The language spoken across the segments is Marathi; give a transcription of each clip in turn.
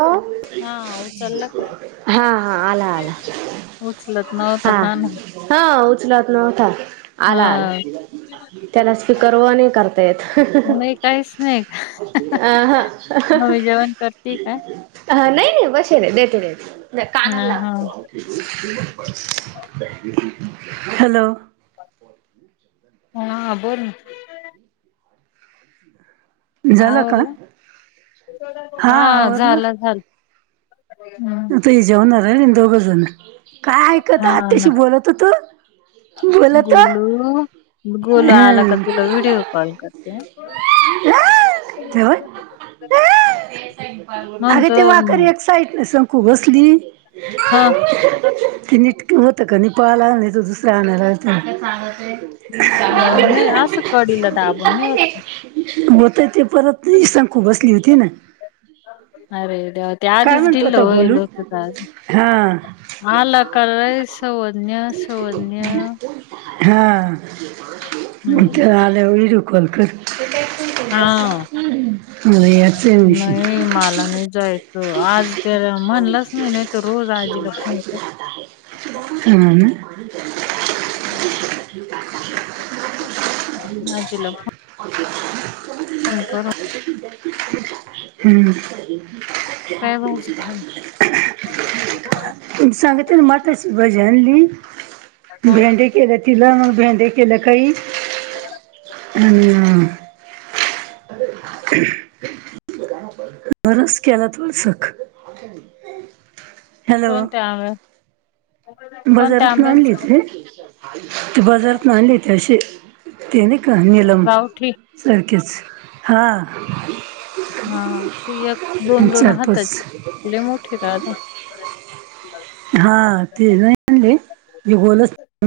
हो हा उचलला का? हां आंला आंला उचलत नव्हता हां हा ना हां उचलंत नव्हतां आंला हा आंला त्यांला स्वीकारला नाहीं करतां येतं नाही काहीच नाही का अं हं अं हं हं मम्मी जेवण करते का? हां नाहीं नाहीं बसेल आहे नाहीं देतो देतो हा कांनाला हा लावतो हॅलो हां बोलं झालं का आवरलं हा हां आवरलं झालं झालं ते जेवणांर आहे दोघं जणं कायं ऐकतं हा ना आत्याशी बोलतं होतो बोलत गोलू गोलू आंला की हं तुलां व्हिडिओ कॉल करतें [inaudible] [unintelligible] अरे म्हणतो ते वांकर हम्म, एक साईडला सरकूं बसली हा क निटं होतं कां नि पाला आणि नाहीं तरं दुसरया घरांत अं, नाही असं कडीला दाबून नाही होत ते. [unintelligible] [unintelligible] होतंय ते परंत इशां खूं बसली होती नां अरे देवां त्यां आधीच म्हणतो ढिल होता होईल गोलू होतं आंज हा आंला कायं सर्वज्ञ सर्वज्ञ हां हम्म ते आल्यावर व्हिडिओ कॉल करं हा मलां यांचं मशीन मलां नाहीं जायचं आंज त्यांला म्हणलंच नाहीं नाहीं तरं रोज आजीला फोन लाव हम्मं [inaudible] आजीला [unintelligible] फोन करूंन हम्मं ह [unintelligible] कायं भाजी पाला सांगतेने मटांची भाजी आनली हं. भेंडे केले तिलां मंग भेडे केले कांहीं अं बरंच केलां तोंडसंख अ [unintelligible] हॅलो कोणत्या आंब्या कोणत्या बाजारांत नां आंब्यांच? आणलीच रे ते बाजारांत आणली ती अशी ते नाहीत कां नीलम गावठी. सारखेचं हां हा. चारपचस लेय मोठी दादा. हा ते नाही आले. गोल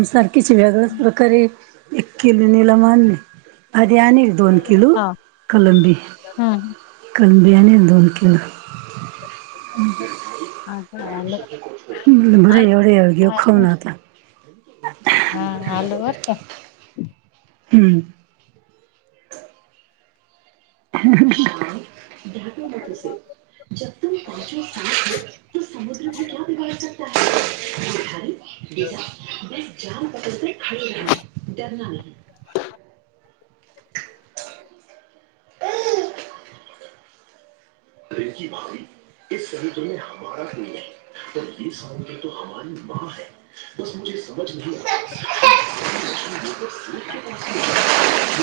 सारखे [unintelligible] वेगळच प्रकारे एक किलो नीलम आणले आधी आणि दोन किलो हा. कलंबी. हं. कोलंबी आणि दोन किलो. आता आणलं. बरे एवढे घे खाऊन आता. हा आलू बर का. हम्म. [inaudible] त समुद्र म क बिघाडकता खटा [inaudible] छान प खाळ नाही त्यांना नाही. हा, ट्रनकी भारी संयुग्र म हमारा नाही आहे [inaudible] तर सौ ह मां है [inaudible] [inaudible] बसे समज नाही आ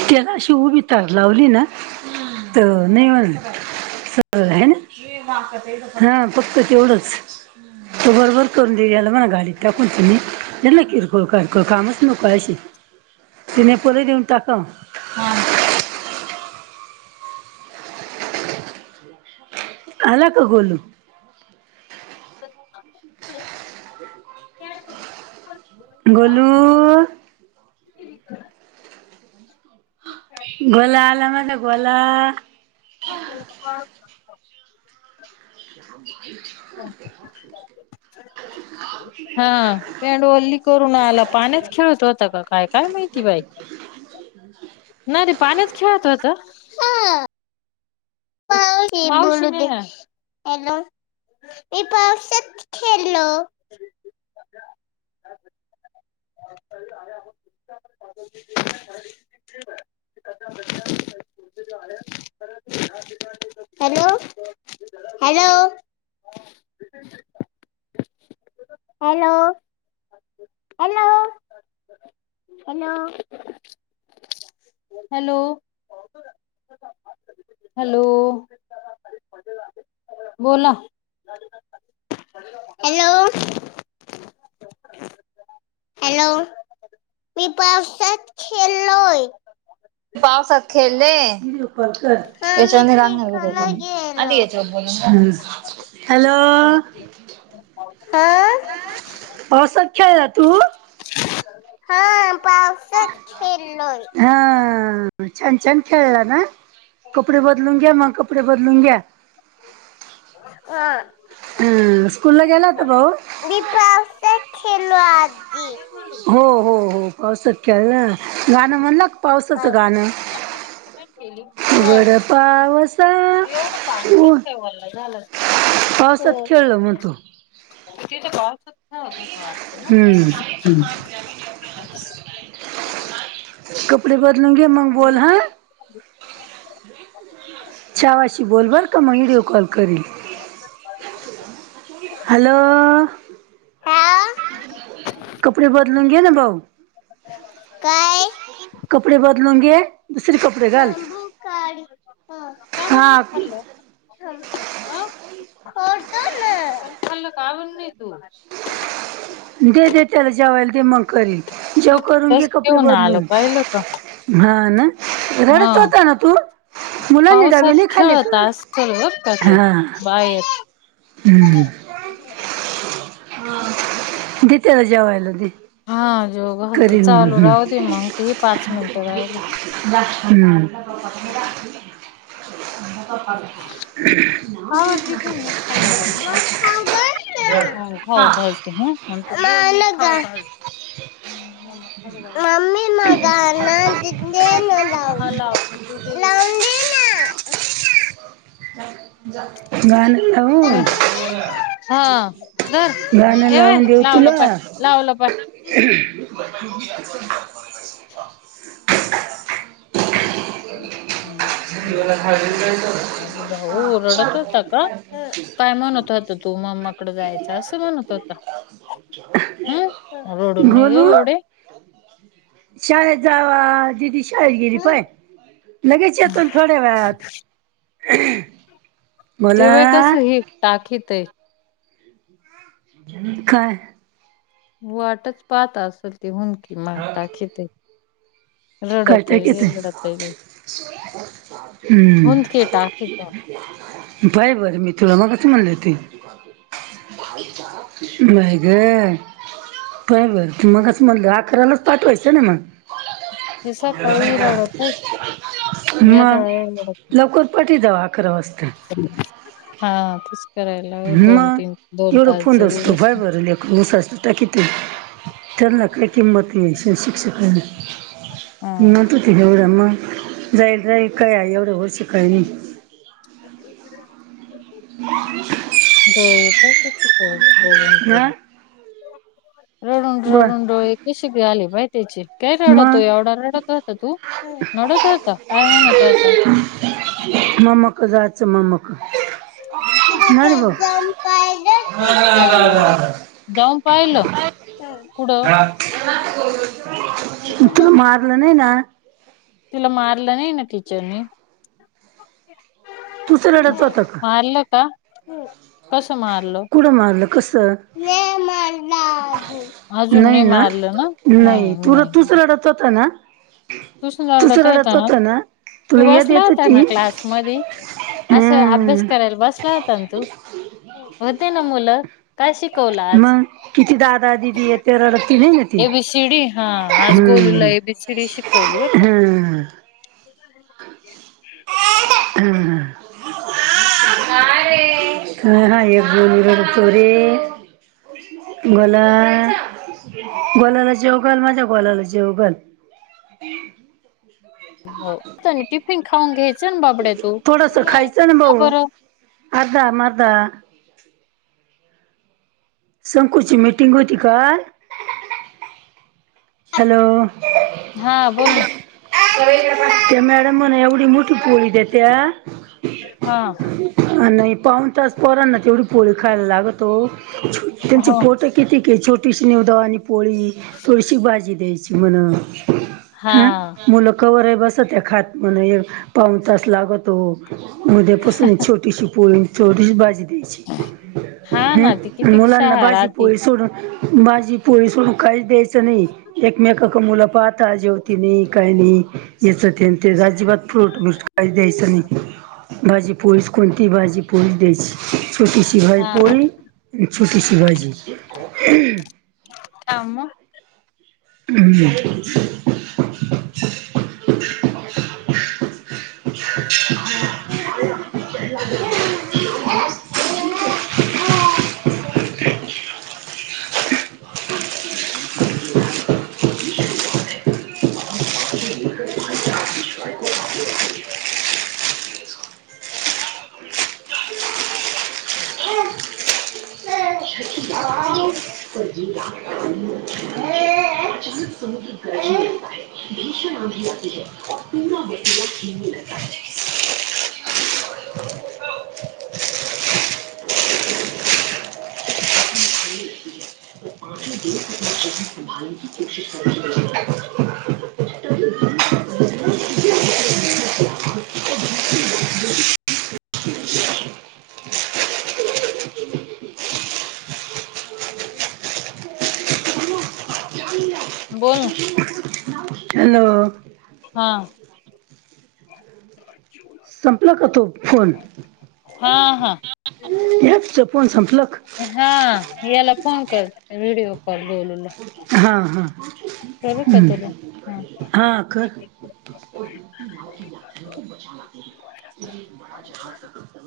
त्यालाशी उभीत लावली ना तर नाही म्हण. आहे ना हा फक्त तेवढंच. तो बरोबर करून देऊ याला मणा घालीत टाकून तुम्हीना किरकोळ काको कामच. नकाळशी तिने परत येऊन टाका. अला का गोलू. [inaudible] गोलू. ह [inaudible] गोला आला माझा गोला. ह [inaudible] [inaudible] [inaudible] हा पॅडवल्ली करून आला पाण्यात खेळत होता का. काय काय माहिती बाई नाही रे पाण्यातच खेळत होत. ह [inaudible] बोल हॅलो मी पावसात खेळलो. [inaudible] कोतेो आ [unintelligible] hello hello, hello, hello, hello, hello बोला. हॅलो, हॅलो मी पावसात खेळलोय. पावसत खेळले. हा मी याच्यावर रांगणार व्हिडिओ तिकडे पून आधी गेलो याच्यावर बोलून. हॅलो, हा, पावसात खेळला तू? हा पावसात. खेळलोय हा छान, छान खेळला ना. कपडे बदलून घ्या मग, कपडे बदलून घ्या. हा अं स्कूल ला गेला होता भाऊ? मी पावसात खेळलो आजी. हो हो हो पावसात खेळला गाणं म्हणला पावसाचं गाणं? [inaudible] के उघड पावसा एवढं पाणी उ कसव ओल झालं ते? पावसात खेळलो म्हणतो. तिथं पावसात खेळत होता वाटत. हम्म. हम्म. कपडे बदलून घे मग बोल ह. छवाशी बोलबर का मग व्हिडिओ कॉल करील. हॅलो.. हा कपडे बदलून घेना भाऊ. काय? कपडे बदलून घे. दुसरे कपडे घाल मी भु काळी ह, का बर नाही हा खल्लं? खातो ना, पण खाल्ल का बर नहीं तू? दे दे त्याला जेवायला दे मग करेन जेव करून तूच घे कपडे घेऊन आलं बदलून. पाहिलं का? हा ना रडत हा. होता ना तू? मुलांनी डबे पावसात नाही खाल्ले खेळत का? असल बरं का ते हा. हम्म. कशाला. दे त्याला जेवायला दे. हा जेवु घलते करीन मग चालू हम्म. राहु दे मग ते पाच मिनिटं राहिले. हम्म [inaudible] का बर टिफीन नी खाला बोलला? म खाऊ घालून. हो घालते ह [inaudible] मम्मा खाऊ घालते. गाण दे दे देन लाऊन हा लावते लावून देना. गाण लावून. हा धर गाणं ये बाय लावून देऊ लावलं पाय तुला. लावलं पाय ह् [inaudible] बोल बोल ना बोल खालीयच [inaudible] अरे भाऊ रडत होता का? हम्म काय म्हणत होता तू मम्माकड जायच असं म्हणत होता. बत च [inaudible] हम्म, रोडून नाही ह एवढे. शाळेत जावा दिदी शाळेत गेली पाय लगेच येतोन थोड्या वेळात. ह [inaudible] ते व्हाय कस हे टाकीत आहे. [unintelligible] हम्म काय? वाटच पाहत असल ती हुन कि म टाकी ते. कटक येत [unintelligible] हुंदके टाकीतो. पाह्य बर मी तुला मगाशी म्हणली तहोती. व्हय ग. पाह्य बर मघाच म्हणलं अकरालाच पाठवायचं ना मग. ते सकाळी रडतय या मग? तळाला रडतय. लवकर पाठवीत जावा अकरा वाजता. हा. तेच. करायला ह. लागेल दोन तीन मग दोन एवढं तास जरी [unintelligible] पाह्य बसून बर लेकरू [unintelligible] किती. त्यांना काय किंमत नहीं शिक्ष [unintelligible] हा. [unintelligible] एवढं मग? जाईल जाईल काय एवढं वर्ष काय नाही. हम् [unintelligible] बोलून बोल. कशी बॉल ए पाह्य त्याची. काय रडतो? एवढा रडत होता तो? हं. रडत होता काय म्हणत होता? मम्मा कडे जायचं. ममा क - जाऊन पाह्यल? ह कुडं? तू न मारलं नाही ना? तुला मारलं नाही ना टीचरनी? तूच रडत होता का मारलं का? कस मारल? कुड मारलं कसं? [unintelligible] अजून नाही मारलं ना? नाही. तू तूच रडत होता ना? [unintelligible] होता ना? तू तुला याद बसला येत होता ना होती क्लास मधे? असं अभ्यास- हम्म करायला बसला होता ना तू? होते ना मुलं? काय शिकवला? मग किती दादा दिदी येत्या. रडती नहीं ना ती. सी डी हा. आज गोलूला ए बी सी डी शिकवली बर का. हम्म. हम्म. [unintelligible] गोलू रडतो रे. गोला. गोल्याला जेऊ घाल. माझ्या गोल्याला जेऊ घाल. हो टिफिन खाऊन घ्यायचं ना बाबड्या तू. थोडस नाही. खायचं ना का भाऊ. बरं अर्धा मर्दा. संकूची मीटिंग होती का? हॅलो. हा. बोल ना. त्या मॅडम म्हणे एवढी मोठी पोळी देत्या. हा. नाही पाऊन तास पोरांना तेवढी पोळी खायला लागतो. त्यांची हो पोट- किती क ए? छोटीशी निवदया वाणी पोळी थोडीशी भाजी द्यायची म्हण. हा. मुलं कवर बसत्या खात म्हण, पाऊन तास लागतो. म उद्यापासून छोटीशी पोळी छोटीशी भाजी द्यायची. हा हम्. ना ती किती मुलांना शाळा राहती भाजीपोळी सोडून- भाजी पोळी सोडून काहीच द्यायचं नाही. एकमेकाक मुलं पाहता जेवतीनी काय नाई काय नी याच तेन ते अजिबात फ्रूट मि द्यायचा नाई भाजी पोळीच कोणती भाजी पोळीच द्यायची. छोटीशी बाय हा पोळी छोटीशी भाजी. काम हम्. [unintelligible] [inaudible] [unintelligible] [unintelligible] [inaudible] [unintelligible] बोल ना. हॅलो. हा. [unintelligible] संपला का तो फोन हा हा हा हेच फोन संपल हा याला फोन करते व्हिडिओ कॉल गोलुला. हा हा. कर का तुला हा? हा कर.